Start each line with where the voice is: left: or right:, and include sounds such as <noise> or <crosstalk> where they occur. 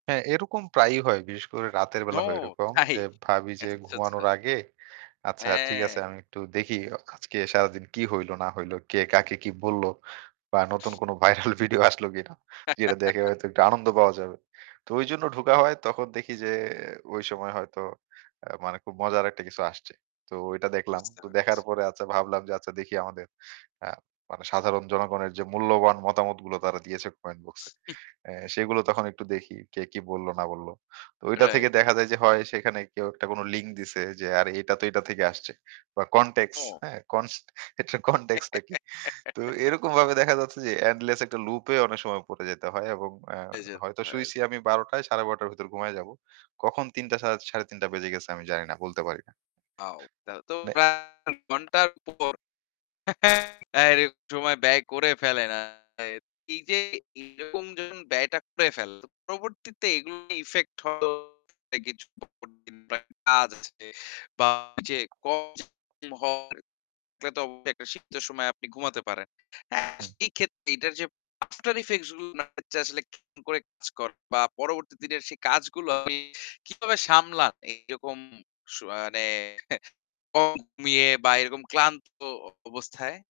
right: হ্যাঁ, এরকম প্রায়ই হয়। বিশেষ করে রাতের বেলা
left: ও
right: হয় এরকম।
left: তাই!
right: যে ভাবি যে
left: আচ্ছা, আচ্ছা।
right: ঘুমানোর আগে আচ্ছা, ঠিক আছে।
left: হ্যাঁ।
right: আমি একটু দেখি আজকে সারাদিন কি হইল না হইল, কে কাকে কি বলল বা নতুন কোন ভাইরাল ভিডিও আসলো কিনা যেটা দেখে
left: <chuckles>
right: হয়তো একটু আনন্দ পাওয়া যাবে। তো ঐজন্য ঢোকা হয় তখন দেখি যে ঐ সময় হয়তো আ মানে খুব মজার একটা কিছু আসছে। তো ওইটা দেখলাম।
left: বুঝতে
right: তো দেখার
left: পারছি।
right: পরে আচ্ছা ভাবলাম যে আচ্ছা দেখি আমাদের আ মানে সাধারণ জনগণের যে মূল্যবান মতামতগুলো তারা দিয়েছে কমেন্ট বক্সে।
left: <chuckles>
right: এ্যা সেগুলো তখন একটু দেখি কে, কি বলল না বলল। তো ঐটা থেকে
left: রাইট।
right: দেখা যায় যে হয় সেখানে কেউ একটা কোনো লিঙ্ক দিছে যে আরে এটা তো এটা থেকে আসছে। বা কনটেক্স
left: ও!
right: হ্যা? কন্স এটা কনটেক্স টা কি তো
left: <giggles>
right: এরকমভাবে দেখা যাচ্ছে যে এন্ডলেস একটা লুপে অনেক সময় পড়ে যেতে হয় এবং এ্যা
left: এজদ
right: হয়তো
left: ভাই।
right: শুয়েছি আমি ১২ টা ১২:৩০ র ভেতর ঘুমায়ে যাবো। কখন ৩ টা সা ৩:৩০ বেজে গেছে আমি জানি না। বলতে পারি না।
left: আও তাহলে তো
right: মানে
left: ঘন্টার পর <chuckles> এরকম সময় ব্যয় করে ফেলে না। এই যে এরকম যে ব্যয়টা করে ফেলে। পরবর্তীতে এগুলো ইফেক্ট হলো <unintelligible> তো অবশ্যই শীত্ত সময়ে আপনি ঘুমাতে পারেন। এ্যা
right: হুম।
left: সেক্ষেত্রে এটার যে আফটার ইফেক্টস গুলো না আসলে কি করে কাজ কর বা পরবর্তী দিনের সেই কাজগুলো আপনি কিভাবে সামলান এরকম সুআ মানে <scoffs> কম ঘুমিয়ে বা এরকম ক্লান্ত অবস্থায়?